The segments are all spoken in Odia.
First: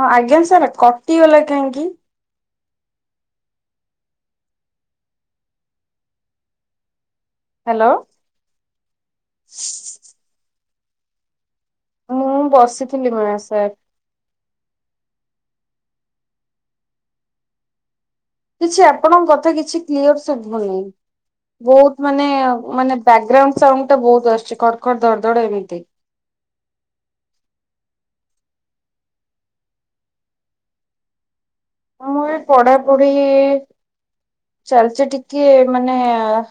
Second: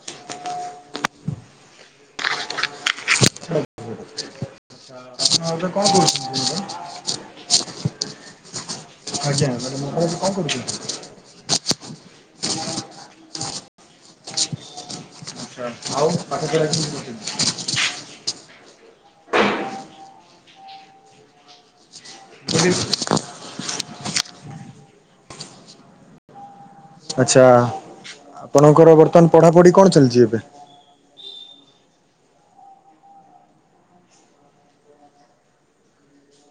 ହଁ ଆଜ୍ଞା ସାର୍ କଟିଗଲା କାହିଁକି। ଆ ଆପଣ ଏବେ କଣ କରଛନ୍ତି ମ୍ୟାଡ଼ାମ। [unintelligible] ହ୍ୟାଲୋ। ଆଜ୍ଞା ମୁଁ କହିଲି ଏବେ କଣ କରୁଛନ୍ତି। [unintelligible] ମୁଁ ବସିଥିଲି। [unintelligible] ଆଛା ହଉ ପାଠକଲା କି ବସ। [unintelligible] କିଛି ଆପଣଙ୍କ କଥା କିଛି କ୍ଲିୟର ସୁବୁନି। ବୋହୁତ ମାନେ ମାନେ ବ୍ୟାକଗ୍ରାଉଣ୍ଡ ସାଉଣ୍ଡ ଟା ବୋହୁତ ଆସୁଛି ଖଡ ଖଡ ଧଡ ଧଡ ଏମିତି। ଆଚ୍ଛା ଆପଣଙ୍କର ବର୍ତ୍ତମାନ ପଢାପଢି କଣ ଚାଲିଛି ଏବେ। ମୁଁ ଏ ପଢାପୁଢି। ଚାଲିଚ ଟିକେ ମାନେ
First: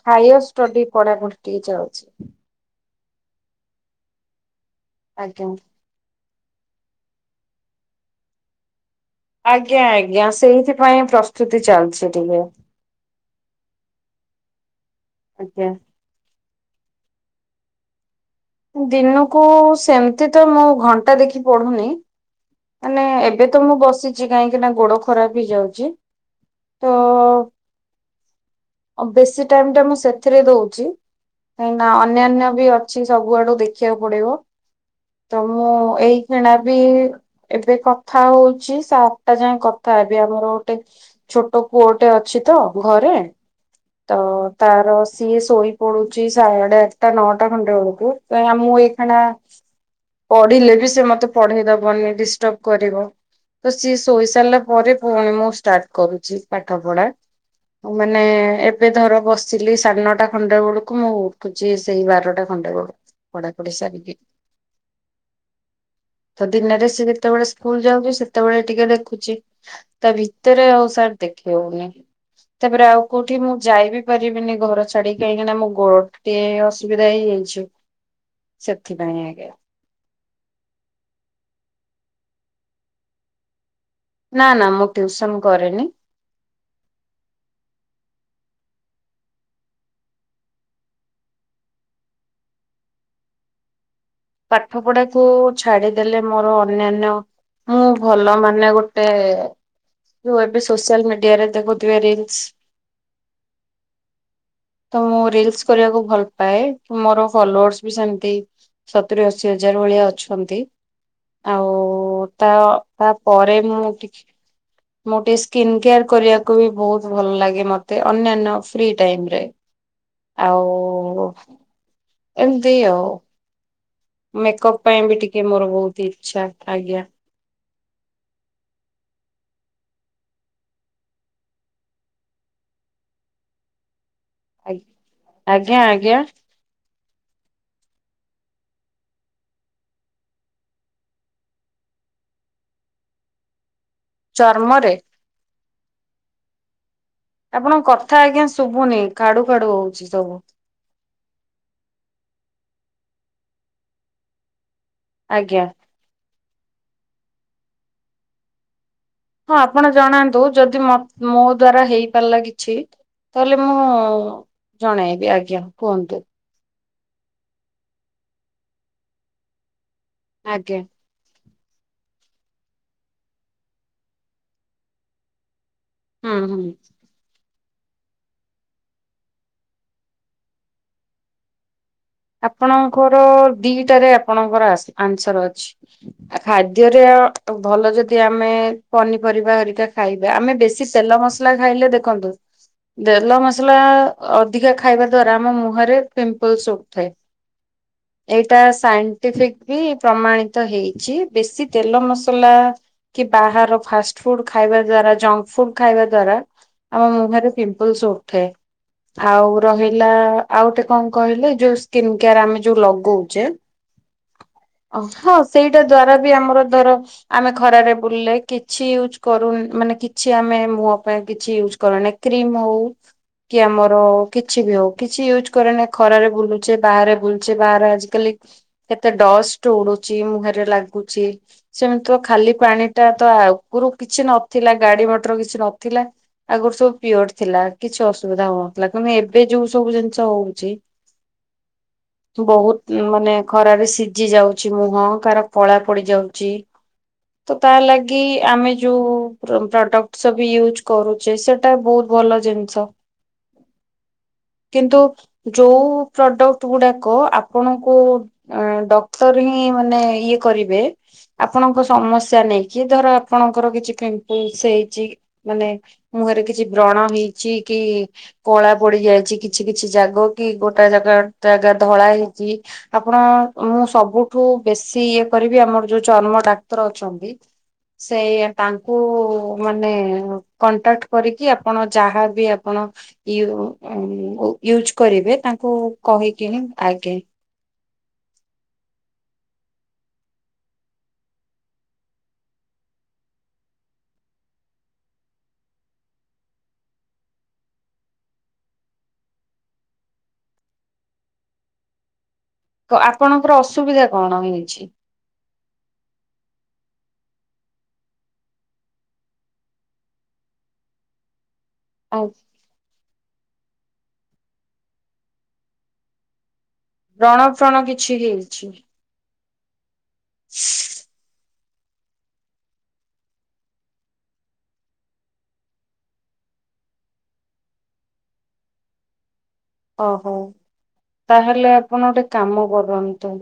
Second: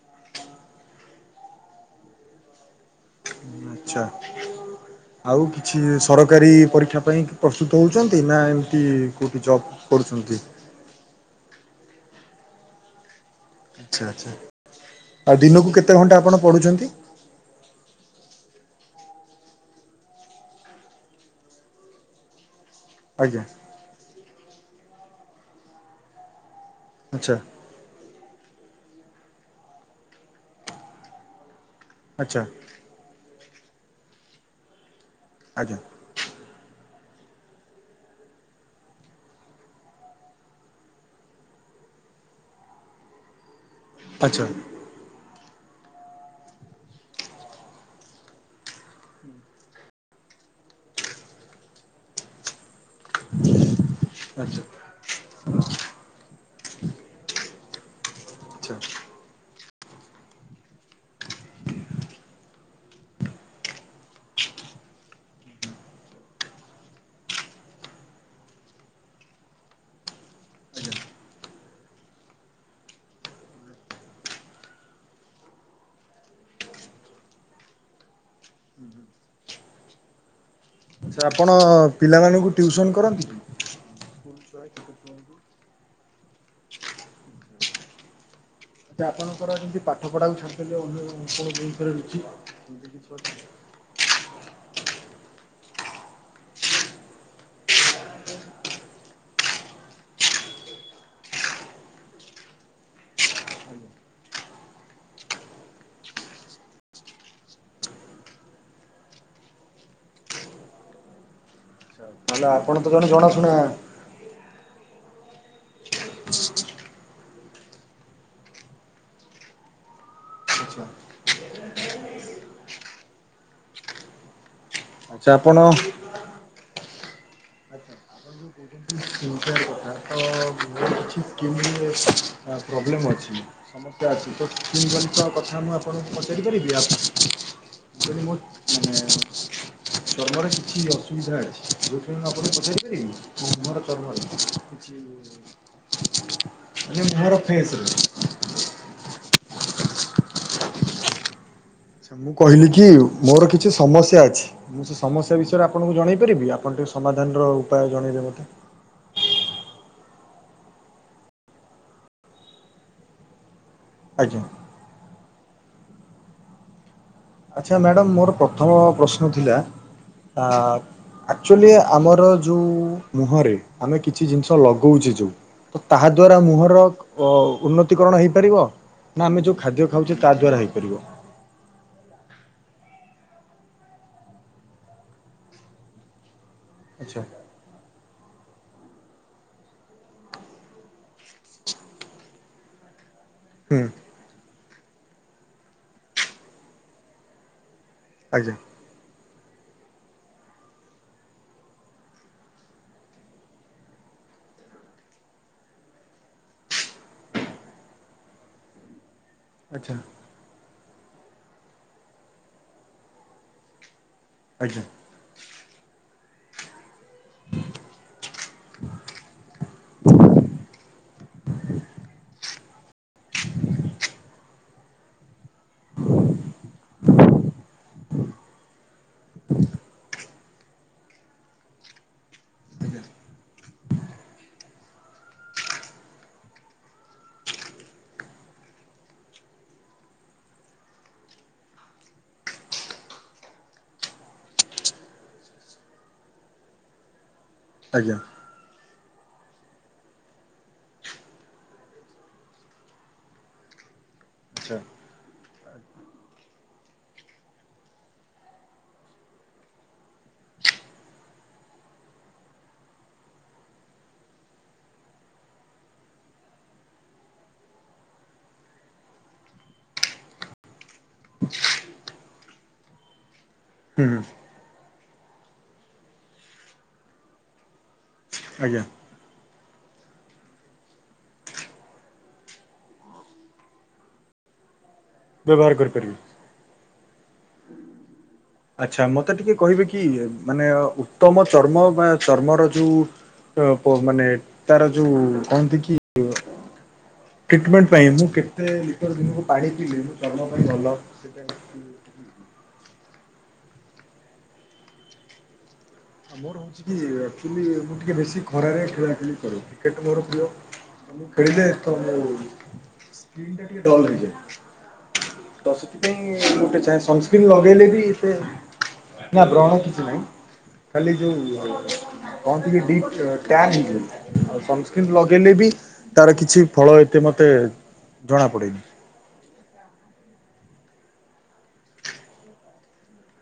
ହାୟର ଷ୍ଟଡି ପଢାପଢ଼ି ଟିକେ ଚାଲଛି। ଆଚ୍ଛା। ଆଉ ଆଜ୍ଞା କିଛି ସରକାରୀ ପରୀକ୍ଷା ପାଇଁ ପ୍ରସ୍ତୁତ ହେଉଛନ୍ତି ନା ଏମିତି। କେଉଁଠି ଜବ୍ ଆଜ୍ଞା ଆଜ୍ଞା କରୁଛନ୍ତି? ସେଇଥିପାଇଁ ପ୍ରସ୍ତୁତି ଚାଲିଚି ଟିକେ। ଆଛା ଆଛା ଆଉ ଆଜ୍ଞା ଦିନକୁ କେତେ ଘଣ୍ଟା ଆପଣ ପଢୁଛନ୍ତି। ଦିନକୁ ସେମିତି ତ ମୁଁ ଘଣ୍ଟା ଦେଖି ପଢୁନି। ମାନେ ଆଜ୍ଞା ଏବେ ତ ମୁଁ ବସିଛି କାହିଁକି ନା ଗୋଡ ଖରାପ ହେଇଯାଉଚି ତ। ଆଚ୍ଛା। ବେଶୀ ଟାଇମ ଟା ମୁଁ ସେଥିରେ ଦଉଚି। କାହିଁ ନା ଆଚ୍ଛା ଅନ୍ୟାନ୍ୟ ବି ଅଛି ସବୁ ଆଡୁ ଦେଖିବାକୁ ପଡିବ ତ ମୁଁ ଆଜ୍ଞା ଏଇ। ଏଣା ବି ଏବେ କଥା ହଉଚି ସାତଟା ଯାଏ କଥା ଏବେ ଆମର ଗୋଟେ ଛୋଟ ପୁଅଟେ ଅଛି ତ ଘରେ ତ ଆଚ୍ଛା ତାର। ସିଏ ଶୋଇ ପଡୁଚି ସାଢେ ଆଠଟା ନଅଟା ଖଣ୍ଡେ ବେଳକୁ ତ ମୁଁ ଏଇ ଖାନା। ପଢିଲେ ବି ସେ ମତେ ପଢେଇ ଦବନି। ଡିଷ୍ଟର୍ବ କରିବ ତ ସିଏ ଶୋଇ ଆଚ୍ଛା ସାରିଲା ଆଚ୍ଛା ପରେ ପୁଣି ମୁଁ ଷ୍ଟାର୍ଟ କରୁଛି ପାଠ ପଢା ମାନେ ଏବେ ଧର ବଶ୍। ସିଲେଇ ସାଢେ ନଅଟା ଖଣ୍ଡେ ବେଳକୁ ମୁଁ ଉଠୁଛି ସେଇ ବାରଟା ଖଣ୍ଡେ ବେଳକୁ ପଢା ପଢି ସାରିକି। [inaudible] ତ ଦିନରେ ସେ ଯେତେବେଳେ ସ୍କୁଲ ଯାଉଛି ସେତେବେଳେ ଟିକେ ଦେଖୁଛି। ତା ଭିତରେ ଆଉ ସାର୍ ଦେଖେଇ ହଉନି। ତାପରେ ଆଉ କୋଉଠି ମୁଁ ଯାଇ ବିି ପାରିବିନି ଘର ଛାଡି କାହିଁକି ନା ମୋ ଗୋ ଟିକେ ଅସୁବିଧା ହେଇଯାଇଛି। ସେଥି ପାଇଁ ଆଜ୍ଞା। ଆଚଛା ଆପଣ ପିଲାମାନଙ୍କୁ ଟ୍ୟୁଉସନ କରନ୍ତି କି? ନା ନା ମୁଁ ଟ୍ୟୁଉସନ କରେନି। ତ ଆପଣଙ୍କର ଯେମିତି ପାଠ ପଢାକୁ ଛାଡ଼ିଦେଲେ [unintelligible] ରୁଚି ପାଠ ପଢାକୁ ଛାଡିଦେଲେ ମୋର ଅନ୍ୟାନ୍ୟ। ମୁଁ ଭଲ ମାନେ ଗୋଟେ। ଜୁ ଏବେ ସୋସିଆଲ ମିଡିଆରେ ଦେଖୁଥିବେ ରିଲସ। ତ ମୁଁ ରିଲସ କରିବାକୁ ଭଲ ପାଏ ମୋର ଫଲୋର୍ସ ବି ସେମିତି। ସତୁୁର ଅଶୀ ହଜାର ଭଳିଆ ଅଛନ୍ତି ଆଉ। ନହେଲେ ତ ଆପଣ ଜଣେ ଜଣାଶୁଣା ତାପରେ ମୁଁ ଟିକେ। ମୋର ଟିକେ ସ୍କିନ୍ କେୟାର କରିବାକୁ ବି ବହୁତ ଭଲ ଲାଗେ ମତେ ଅନ୍ୟାନ୍ୟ ଫ୍ରି ଟାଇମ ରେ। ଆଚ୍ଛା ଆଉ। ଏମିତି ଆଉ ମେକଅପ ପାଇଁ ବି ଆଚ୍ଛା ଟିକେ ଆପଣ ମୋର ବହୁତ ଇଛା ଆଜ୍ଞା। ଆଚ୍ଛା କଥା ତ [unintelligible] ଛି କେମି ଆ ପ୍ରୋବ୍ଲେମ୍ ଅଛି। ସମସ୍ୟା ଅଛି ତକିମ୍ ଜନିତ କଥା ମୁଁ ଆଜ୍ଞା ଆପଣଙ୍କୁ ଆଜ୍ଞା ପଚାରି ପାରିବି ଆପ ଯଦି ମୁ ଚାନେ। ତମର କିଛି ଅସୁବିଧା ଅଛି ଯୋଉଥିପାଇଁ ଆପଣଙ୍କୁ ପଚାରିପାରିବି। ଚର୍ମରେ [unintelligible] ମୁହର। ଆପଣଙ୍କ କଥା ଆଜ୍ଞା ଶୁଭୁନି ଖାଡୁ ଖାଡୁ ହଉଛି ସବୁ। ଆଚ୍ଛା ମୁଁ କହିଲି କି ମୋର କିଛି ସମସ୍ୟା ଅଛି ମୁଁ ସେ ସମସ୍ୟା ଆଜ୍ଞା ବିଷୟରେ ଆପଣଙ୍କୁ ଜଣେଇ ପାରିବି ଆପଣ ଟିକେ? ସମାଧାନର ଉପାୟ ଜଣେଇଲେ ମୋତେ। ହଁ ଆପଣ ଜଣାନ୍ତୁ ଯଦିମତ ମୋ ଦ୍ଵାରା ହେଇପାରିଲା କିଛି ତାହେଲେ ମୁଁ। ହ ଆଜ୍ଞା ଜଣେଇବି ଆଜ୍ଞା କୁହନ୍ତୁ। ଆଚ୍ଛା ମ୍ୟାଡ଼ମ୍ ମୋର ପ୍ରଥମ ପ୍ରଶ୍ନ ଥିଲା ଆ ଆଜ୍ଞା ଆକ୍ଚୁଆଲି ଆମର ଯେଉଁ ମୁହଁରେ ଆମେ କିଛି ଜିନିଷ ଲଗଉଛି ଯେଉଁ‌। ତ ତାହା ଦ୍ଵାରା ହୁଁ ହୁଁ। ମୁହଁର। ଓ ଉନ୍ନତିକରଣ ହେଇପାରିବ ନା ଆମେ ଯଉ ଖାଦ୍ୟ ଖାଉଛେ ତା ଦ୍ୱାରା ହେଇପାରିବ। ଆପଣଙ୍କର ଦିଟାରେ ଆପଣଙ୍କର ଆସ ଆନ୍ସର ଅଛି ଆ ଖା ଦ୍ୟା ରେ। ଆଚ୍ଛା ତ ଭଲ ଯଦି ଆମେ ପନିପରିବାରିବା ହେରିକା ଖାଇବା ଆମେ ବେଶୀ ତେଲ ମସଲା ଖାଇଲେ ଦେଖନ୍ତୁ। ତେଲ ମସଲା ହୁଁ ଅଧିକା ଖାଇବା ଦ୍ଵାରା ଆମ ମୁହଁରେ ପିମ୍ପଲସ ଉଠଥାଏ। ଆଜ୍ଞା ଏଇଟା ସ ସାଇଣ୍ଟିଫିକ ବି ପ୍ରମାଣିତ ହେଇଛି ବେଶୀ ତେଲ ମସଲା। କି ବାହାର ଫାଷ୍ଟ ଫୁଡ ଖାଇବା ଦ୍ଵାରା ଜଙ୍କ ଫୁଡ ଖାଇବା ଦ୍ଵାରା। ଆମ ମୁହଁରେ ପିମ୍ପଲସ ଉଠେ। ଆଉ ଆଚ୍ଛା ରହିଲା ଆଉ ଗୋଟେ କଣ କହିଲେ ଯୋଉ ସ୍କିନ୍ କେୟାର ଆମେ ଯୋଉ ଲଗଉଛେ। ଆଜ୍ଞା। ଓ ହଁ ସେଇଟା ଦ୍ଵାରା ବି ଆମର ଧର। ଆମେ ଖରାରେ ବୁଲିଲେ କିଛି ୟୁଜ କରୁନ ମାନେ କିଛି ଆମେ ମୁହ ପାଇଁ କିଛି ୟୁଜ କରୁନ। କ୍ରିମ ହଉ କି ଆମର କିଛି ବି ହଉ କିଛି ୟୁଜ କରେନ ଖରାରେ ବୁଲି। ଛେ ବାହାରେ ବୁଲଛେ ବାହାରେ ଆଜିକାଲି। କେତେ ଡଷ୍ଟ ଉଡୁଚି ମୁହଁରେ ଲାଗୁଛି। ସେମିତି ତ ଖାଲି ପାଣି ଆଜ୍ଞା ଟା ତ ଆଗରୁ କିଛି ନଥିଲା ଗାଡି ମଟର କିଛି ନଥିଲା। ଆଗରୁ ସବୁ ପିଓର ଥିଲା କିଛି ଅସୁବିଧା ହଉନଥିଲା କିନ୍ତୁ ଏବେ ଯୋଉ ସବୁ ଜିନିଷ ହଉଛି। ବହୁତ ମାନେ ଖରାରେ ସିଝି ଯାଉଛି ମୁହଁ କାର କଳା ପଡି ଯାଉଛି। ହ‌। ତ ତା ଲାଗି ଆମେ ଯୋଉ ପ୍ର ପ୍ରଡକ୍ଟ ସବି ୟୁଜ୍ କରୁଚେ ସେଟା ବହୁତ ଭଲ ଜିନିଷ। [unintelligible] ଆଚ୍ଛା କିନ୍ତୁ ଯୋଉ ପ୍ରଡକ୍ଟ ଗୁଡାକ ଆପଣଙ୍କୁ ଅଁ, ଡକ୍ଟର ହିଁ ମାନେ ଇଏ କରିବେ ଆପଣଙ୍କ ସମସ୍ୟା ନେଇକି ଧର ଆପଣଙ୍କର କିଛି ପିମ୍ପଲସ୍ ହେଇଚି ମାନେ ମୁହଁରେ କିଛି ବ୍ରଣ ହେଇଛି କି କଳା ପଡି ଯାଇଛି କିଛି କିଛି ଜାଗ କି ଗୋ ଟା ଜାଗା ଟା ଗା ଧଳା ହେଇଚି, ଆପଣ ମୁଁ ହୁଁ ହୁଁ ସବୁଠୁ ବେଶୀ ଇଏ କରିବି ଆମର ଯୋଉ ଚର୍ମ ଡାକ୍ତର ଅଛନ୍ତି ସେଇଆ ଆଜ୍ଞା ତାଙ୍କୁ ମାନେ କଣ୍ଟାକ୍ଟ କରିକି ଆପଣ ଯାହାବି ଆପଣ ୟୁ ଅଁ, ଉ, ୟୁଜ୍ କରିବେ ବ୍ୟବହାର ତାଙ୍କୁ କରିପାରିବି। କହିକି ହିଁ ଆଗେ ଆଚ୍ଛା ମୋତେ ଟିକେ କହିବେ କି ମାନେ ଉତ୍ତମ ଚର୍ମ ବା ଚର୍ମର ଯୋଉ ଓ ପୁଅ ମାନେ ତାର ଯୋଉ କହନ୍ତି କି ଟ୍ରିଟମେଣ୍ଟ ପାଇଁ ମୁଁ କେତେ ଲିଟର ଦିନକୁ ପାଣି ପିଇଲେ ମୋ ଚର୍ମ ପାଇଁ ଭଲ। ସେଥିପାଇଁ କ-ଆପଣଙ୍କର ଅସୁବିଧା କଣ ହେଇଛି? ମୋର ହଉଛି କି ଆକ୍ଚୁଲି ମୁଁ ଟିକେ ବେଶୀ ଖରାରେ ଖେଳାଖେଳି କରେ। କ୍ରିକେଟ୍ ମୋର ପ୍ରିୟ। ମୁଁ ଖେଳିଲେ ତ ମୋ ଆଉ ସ୍କିନ୍ ଟା ଟିକେ ଡଲ୍ ହେଇଯାଏ। ତ ସେଥିପାଇଁ ମୁଁ ଗୋଟେ ଚାହେଁ ସନସ୍କ୍ରିନ୍ ବ୍ରଣ ଫ୍ରଣ ଲଗେଇଲେ ବି କିଛି ଏତେ ହେଇଛି? ନା ବ୍ରଣ କିଛି ନାହିଁ। ଖାଲି ଯୋଉ କଣ ଟିକେ ଡି ଅ, ଟ୍ୟାନ୍ ହେଇ [inaudible] ଆଉ ସନସ୍କ୍ରିନ୍ ଲଗେଇଲେ ବି ତାର କିଛି ଫଳ ଏତେ ମୋତେ ଜଣା ପଡେନି। ଓହୋ! ତାହେଲେ ଆପଣ ଗୋଟେ କାମ କରନ୍ତୁ।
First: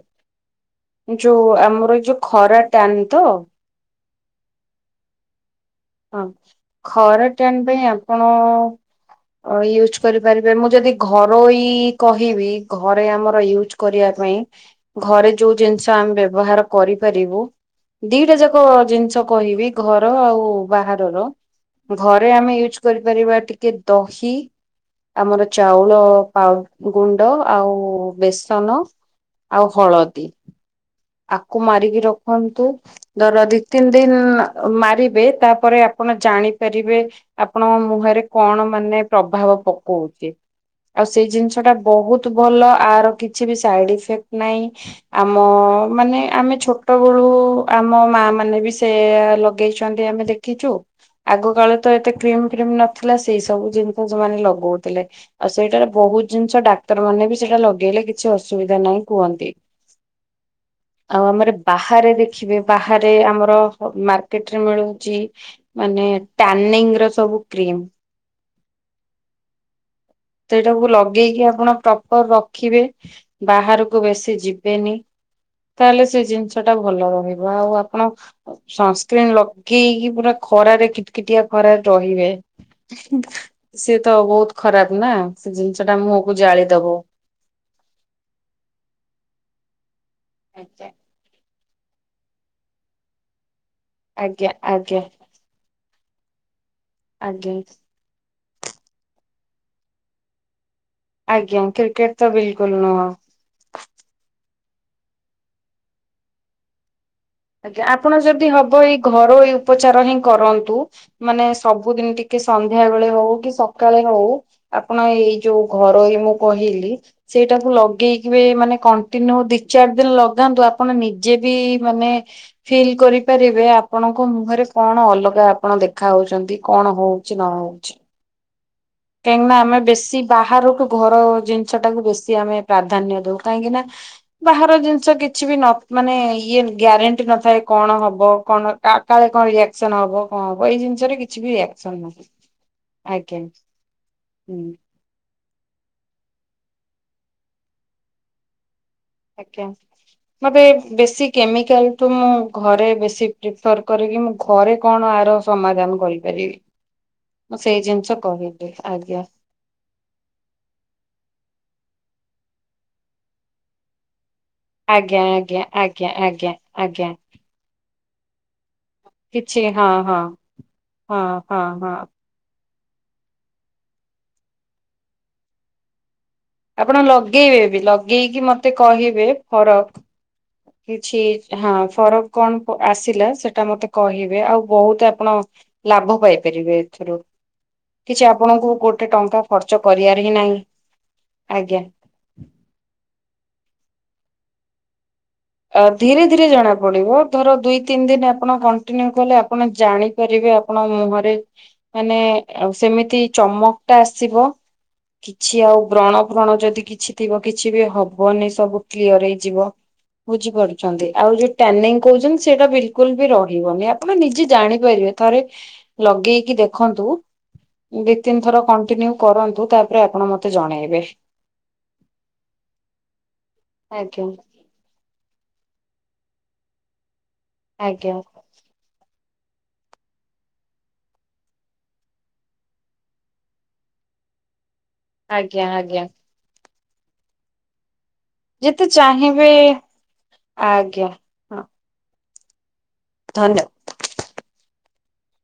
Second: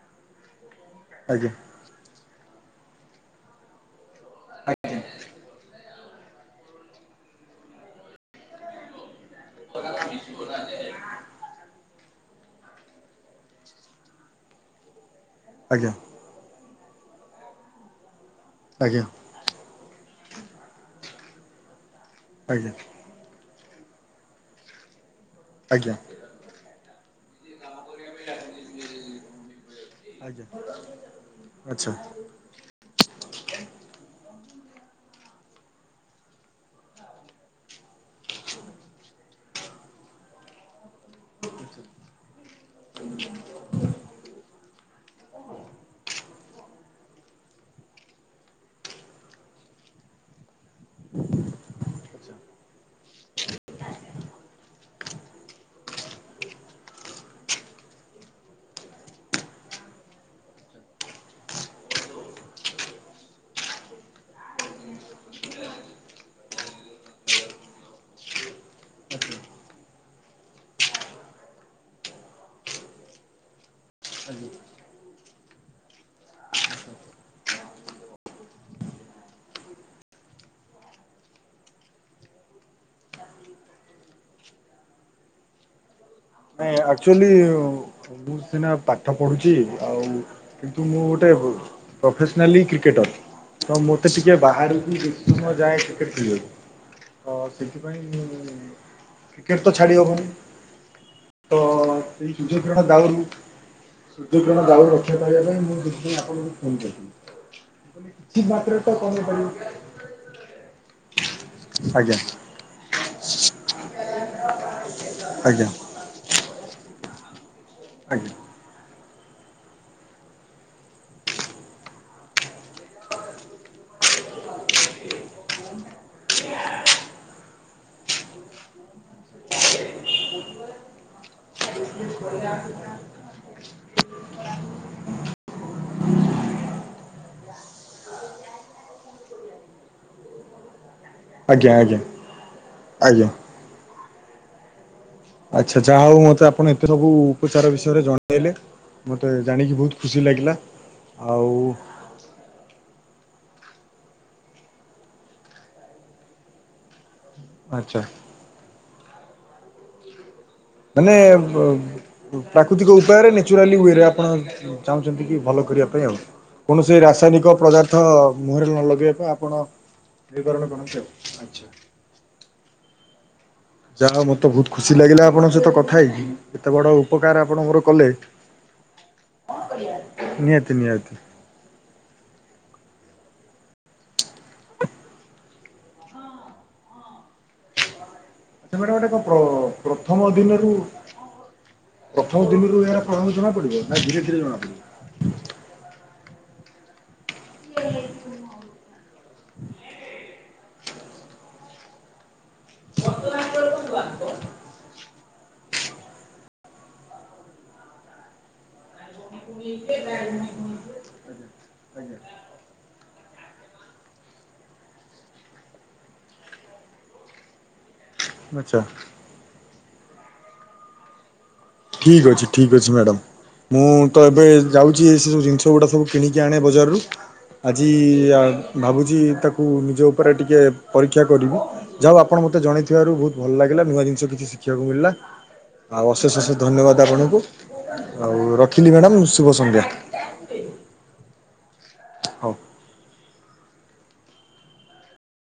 ଯୋଉ ଆଜ୍ଞା। ଆମର ଏଇ ଯୋଉ ଖରା ଟାନ୍ ତ? ଆଜ୍ଞା। ହଁ ଖରା ଟ୍ୟାନ୍ ପାଇଁ ଆପଣ ଅ, ୟୁଜ୍ କରିପାରିବେ, ମୁଁ ଯଦି ଘରୋଇ କହିବି ଘରେ ଆମର ୟୁଜ୍ କରିବା ପାଇଁ। ଘରେ ଯୋଉ ଆଜ୍ଞା ଜିନିଷ ଆମେ ବ୍ୟବହାର କରିପାରିବୁ ଦିଟା ଯାକ ଆଜ୍ଞା ଜିନିଷ କହିବି ଘର ଆଉ ବାହାରର। ଘରେ ଆମେ ୟୁଜ୍ ଆଜ୍ଞା କରିପାରିବା ଟିକେ ଦହି ଆମର ଚାଉଳ ପାଉ, ଗୁଣ୍ଡ ଆଉ ବେସନ ଆଉ ହଳଦୀ [unintelligible] ଆକୁ ଆଚ୍ଛା। ମାରିକି ରଖନ୍ତୁ। ଧର ଦି ତିନି ଦିନ ମାରିବେ ତାପରେ ଆପଣ ଜାଣିପାରିବେ ଆପଣଙ୍କ ମୁହଁରେ କଣ ମାନେ ପ୍ରଭାବ ପକଉଚି। ଆଉ ସେଇ ଜିନିଷ ଟା ବହୁତ ଭଲ ଆର କିଛି ବି ସାଇଡ ଇଫେକ୍ଟ ନାହିଁ। ଆମ ମାନେ ଆମେ ଛୋଟ ବଳୁ ଆମ ମା ମାନେ ବି ସେୟା ଲଗେଇଛନ୍ତି ଆମେ ଦେଖିଛୁ। ଆଗ କାଳେ ତ ଏତେ କ୍ରିମ୍ ଫ୍ରିମ୍ ନଥିଲା ସେଇ ସବୁ ଜିନିଷ ସେମାନେ ଲଗଉଥିଲେ। ଆଉ ସେଇଟାରେ ବହୁତ ଜିନିଷ ଡାକ୍ତର ମାନେ ବି ସେଇଟା ଲଗେଇଲେ କିଛି ଅସୁବିଧା ନାହିଁ କୁହନ୍ତି। ଆଉ ଆମର ବାହାରେ ଦେଖିବେ ବାହାରେ ଆମର ମାର୍କେଟ୍ ରେ ମିଳୁଚି ମାନେ ଟାନିଙ୍ଗ ର ସବୁ କ୍ରିମ୍। ସେଇଟାକୁ ଲଗେଇକି ଆପଣ ପ୍ରପର୍ ରଖିବେ ବାହାରକୁ ବେଶୀ ଯିବେନି। ତାହେଲେ ସେ ଜିନିଷ ଟା ଭଲ ରହିବ। ଆଉ ଆପଣ ସନସ୍କ୍ରିିନ୍ ଲଗେଇକି ପୁରା ଖରାରେ କିଟ କିିଟିଆ ଖରାରେ ରହିବେ। ସିଏ ତ ବହୁତ ଖରାପ ନା ସେ ଜିନିଷ ଟା ମୁହଁ କୁ ଜାଳିଦବ। ଥିଲି ମୁଁ ସିନା ପାଠ ପଢୁଛି, ଆଉ କିନ୍ତୁ ଆଜ୍ଞା ମୁଁ ଗୋଟେ ପ୍ରଫେସନାଲି କ୍ରିକେଟର୍ ତ ମୋତେ ଟିକେ ଆଜ୍ଞା ବାହାରକୁ ଆଜ୍ଞା ଯି ମୁଁ ମୋ ଯାଏ କ୍ରିକେଟ୍ ଖେଳିବାକୁ ତ ଆଜ୍ଞା ସେଥିପାଇଁ ମୁଁ କେତ ତ ଛାଡିବ କହନି ତ ଆଜ୍ଞା କ୍ରିକେଟ ତ ସେଇ ସୂର୍ଯ୍ୟ ବିଲକୁଲ କିରଣ ନୁହଁ। ଦାଉରୁ ସୂର୍ଯ୍ୟ କିରଣ ଦାଉରୁ ରକ୍ଷା ପାଇବା ପାଇଁ ମୁଁ ସେଥିପାଇଁ ଆପଣଙ୍କୁ ଫୋନ କରିଥିଲି। ଆଜ୍ଞା ଆପଣ କିଛି ଯଦି ହବ ମାତ୍ରାରେ ତ ଏଇ କମେଇ ଘରୋଇ ପାରିବ। ଉପଚାର ହିଁ କରନ୍ତୁ ମାନେ ସବୁଦିନ ଆଜ୍ଞା ଟିକେ ସନ୍ଧ୍ୟାବେଳେ ହଉ କି ସକାଳେ ହଉ ଆପଣ ଏଇ ଯୋଉ ଆଜ୍ଞା ଘର ଏଇ ମୁଁ କହିଲି ସେଇଟାକୁ ଲଗେଇକି ଆଜ୍ଞା ବି ମାନେ କ କଣ୍ଟିନିୟୁ ଦି ଚାରି ଦିନ ଲଗାନ୍ତୁ ଆପଣ ନିଜେ ବି ମାନେ ଫିଲ୍ କରିପାରିବେ ଆପଣଙ୍କ ମୁହଁରେ କଣ ଅଲଗା ଆପଣ ଦେଖା ହଉଛନ୍ତି କଣ ହଉ ଚି ନ ହଉଛି। କାହିଁକି ନା ଆମେ ବେଶୀ ବାହାରକୁ ଘର ଜିନିଷ ଟାକୁ ବେଶୀ ଆମେ ପ୍ରାଧାନ୍ୟ ଦଉ କାହିଁକି ନା ବାହାର ଜିନିଷ କିଛି ବି ନ ମାନେ ଇଏ ଗ୍ୟାରେଣ୍ଟି ନଥାଏ କଣ ହବ କଣ କା କାଳେ କଣ ରିଆକ୍ସନ ହବ କଣ ହବ ଏଇ ଜିନିଷରେ କିଛି ବି ଆଜ୍ଞା ରିଆକ୍ସନ ଆଜ୍ଞା ନାହିଁ ଆଜ୍ଞା ହୁଁ ଆଚ୍ଛା ଆଚ୍ଛା ଯାହାହଉ ମତେ ଆପଣ ଏତେ ସବୁ ଉପଚାର ବିଷୟରେ ଜଣେଇଲେ ମତେ ଆଜ୍ଞା ଜାଣିକି ବହୁତ ଖୁସି ଲାଗିଲା ମତେ ବେଶୀ ଆଉ କେମିକାଲ ଠୁ ମୁଁ ଘରେ ବେଶୀ ପ୍ରିଫର କରିକି ମୁଁ ଘରେ କଣ ଆର ସମାଧାନ କରିପାରିବି। [inaudible] ମୁଁ ସେଇ ଜିନିଷ କହିଦିଏ ଆଜ୍ଞା ମାନେ ପ୍ରାକୃତିକ ଉପାୟରେ ନେଚୁରାଲି ୱେରେ ଆପଣ ଆଜ୍ଞା ଚାହୁଁଛନ୍ତି କି ଆଜ୍ଞା ଭଲ କରିବା ପାଇଁ ଆଜ୍ଞା ଆଉ ଆଜ୍ଞା କୌଣସି ଆଜ୍ଞା ରାସାୟନିକ ପଦାର୍ଥ ମୁହଁରେ ନ ଲଗେଇ ତ କିଛି ଆପଣ ହଁ ହଁ। ବିବରଣ କରନ୍ତୁ ହଁ ଆଉ ହଁ ଆଚ୍ଛା ହଁ ଯାହାହୋଉ ମତେ ବହୁତ ଖୁସି ଲାଗିଲା ଆପଣଙ୍କ ସହିତ କଥା ହେଇକି। ଏତେ ବଡ଼ ଆପଣ ଉପକାର ଆପଣ ଲଗେଇବେ ମୋର ବି କଲେ ଲଗେଇକି ମତେ କହିବେ ଫରକ ନିହାତି ନିହାତି କିଛି ହଁ ଫରକ କଣ ଆସିଲା ସେଟା ମତେ କହିବେ ଆଉ ବହୁତ ଆପଣ ଲାଭ ପାଇପାରିବେ ଏଥିରୁ କିଛି ଆପଣଙ୍କୁ ଆଚ୍ଛା ମ୍ୟାଡ଼ାମ ଏଇଟା ଗୋଟେ କଣ ପ୍ର ଟଙ୍କା ଖର୍ଚ୍ଚ ପ୍ରଥମ କରିବାର ହିଁ ନାହିଁ ଦିନରୁ ଆଜ୍ଞା। ପ୍ରଥମ ଦିନରୁ ଏହାର ପ୍ରଥମେ ଜଣା ପଡିବ ନା ଧୀରେ ଧୀରେ ଜଣା ପଡିବ? ଆ ଧୀରେ ଧୀରେ ଜଣା ପଡିବ। ଧର ଦୁଇ ତିନି ଦିନ ଆପଣ କଣ୍ଟିନ୍ୟୁ କଲେ ଆପଣ ଜାଣିପାରିବେ ଆପଣ ମୁହଁରେ ମାନେ ଆଉ ସେମିତି ଚମକଟା ଆସିବ କିଛି ଆଉ ବ୍ରଣ ଫ୍ରଣ ଯଦି କିଛିଥିବ କିଛି ବି ହବନି ସବୁ କ୍ଲିୟର ହେଇଯିବ। ବୁଝିପାରୁଛନ୍ତି ଆଉ ଯୋଉ ଟ୍ୟାନିଙ୍ଗି କହୁଛନ୍ତି ସେଇଟା ବିଲକୁଲ ବି ରହିବନି ଆପଣ ନିଜେ ଜାଣିପାରିବେ ଥରେ ଲଗେଇକି ଦେଖନ୍ତୁ। ଦି ତିନି ଥର ଆଚ୍ଛା କଣ୍ଟିନ୍ୟୁ କରନ୍ତୁ ତାପରେ ଆପଣ ମତେ ଜଣେଇବେ। ଠିକ୍ ଅଛି ଠିକ୍ ଅଛି ମ୍ୟାଡ଼ାମ୍ ମୁଁ ତ ଆଜ୍ଞା ଏବେ ଯାଉଛି ଏ ସେ ସବୁ ଜିନିଷ ଗୁଡ଼ା ସବୁ କିଣିକି ଆଣେ ବଜାରରୁ ଆଜି ଆଜ୍ଞା ଆ ଭାବୁଛି ତାକୁ ନିଜ ଉପରେ ଟିକିଏ ପରୀକ୍ଷା କରିବି। ଯାହଉ ଆପଣ ମତେ ଜଣେଇଥିବାରୁ ବହୁତ ଭଲ ଲାଗିଲା। ନୂଆ ଜିନିଷ କିଛି ଶିଖିବାକୁ ମିଳିଲା। ଆଜ୍ଞା ଆଜ୍ଞା ଆଉ ଅଶେଷ ଅଶେଷ ଧନ୍ୟବାଦ ଆପଣଙ୍କୁ ଆଉ ଯେତେ ରଖିଲି ମ୍ୟାଡ଼ାମ ଚାହିଁବେ ଶୁଭ ସଂଧ୍ୟା। ଆଜ୍ଞା ହଉ ଧନ୍ୟ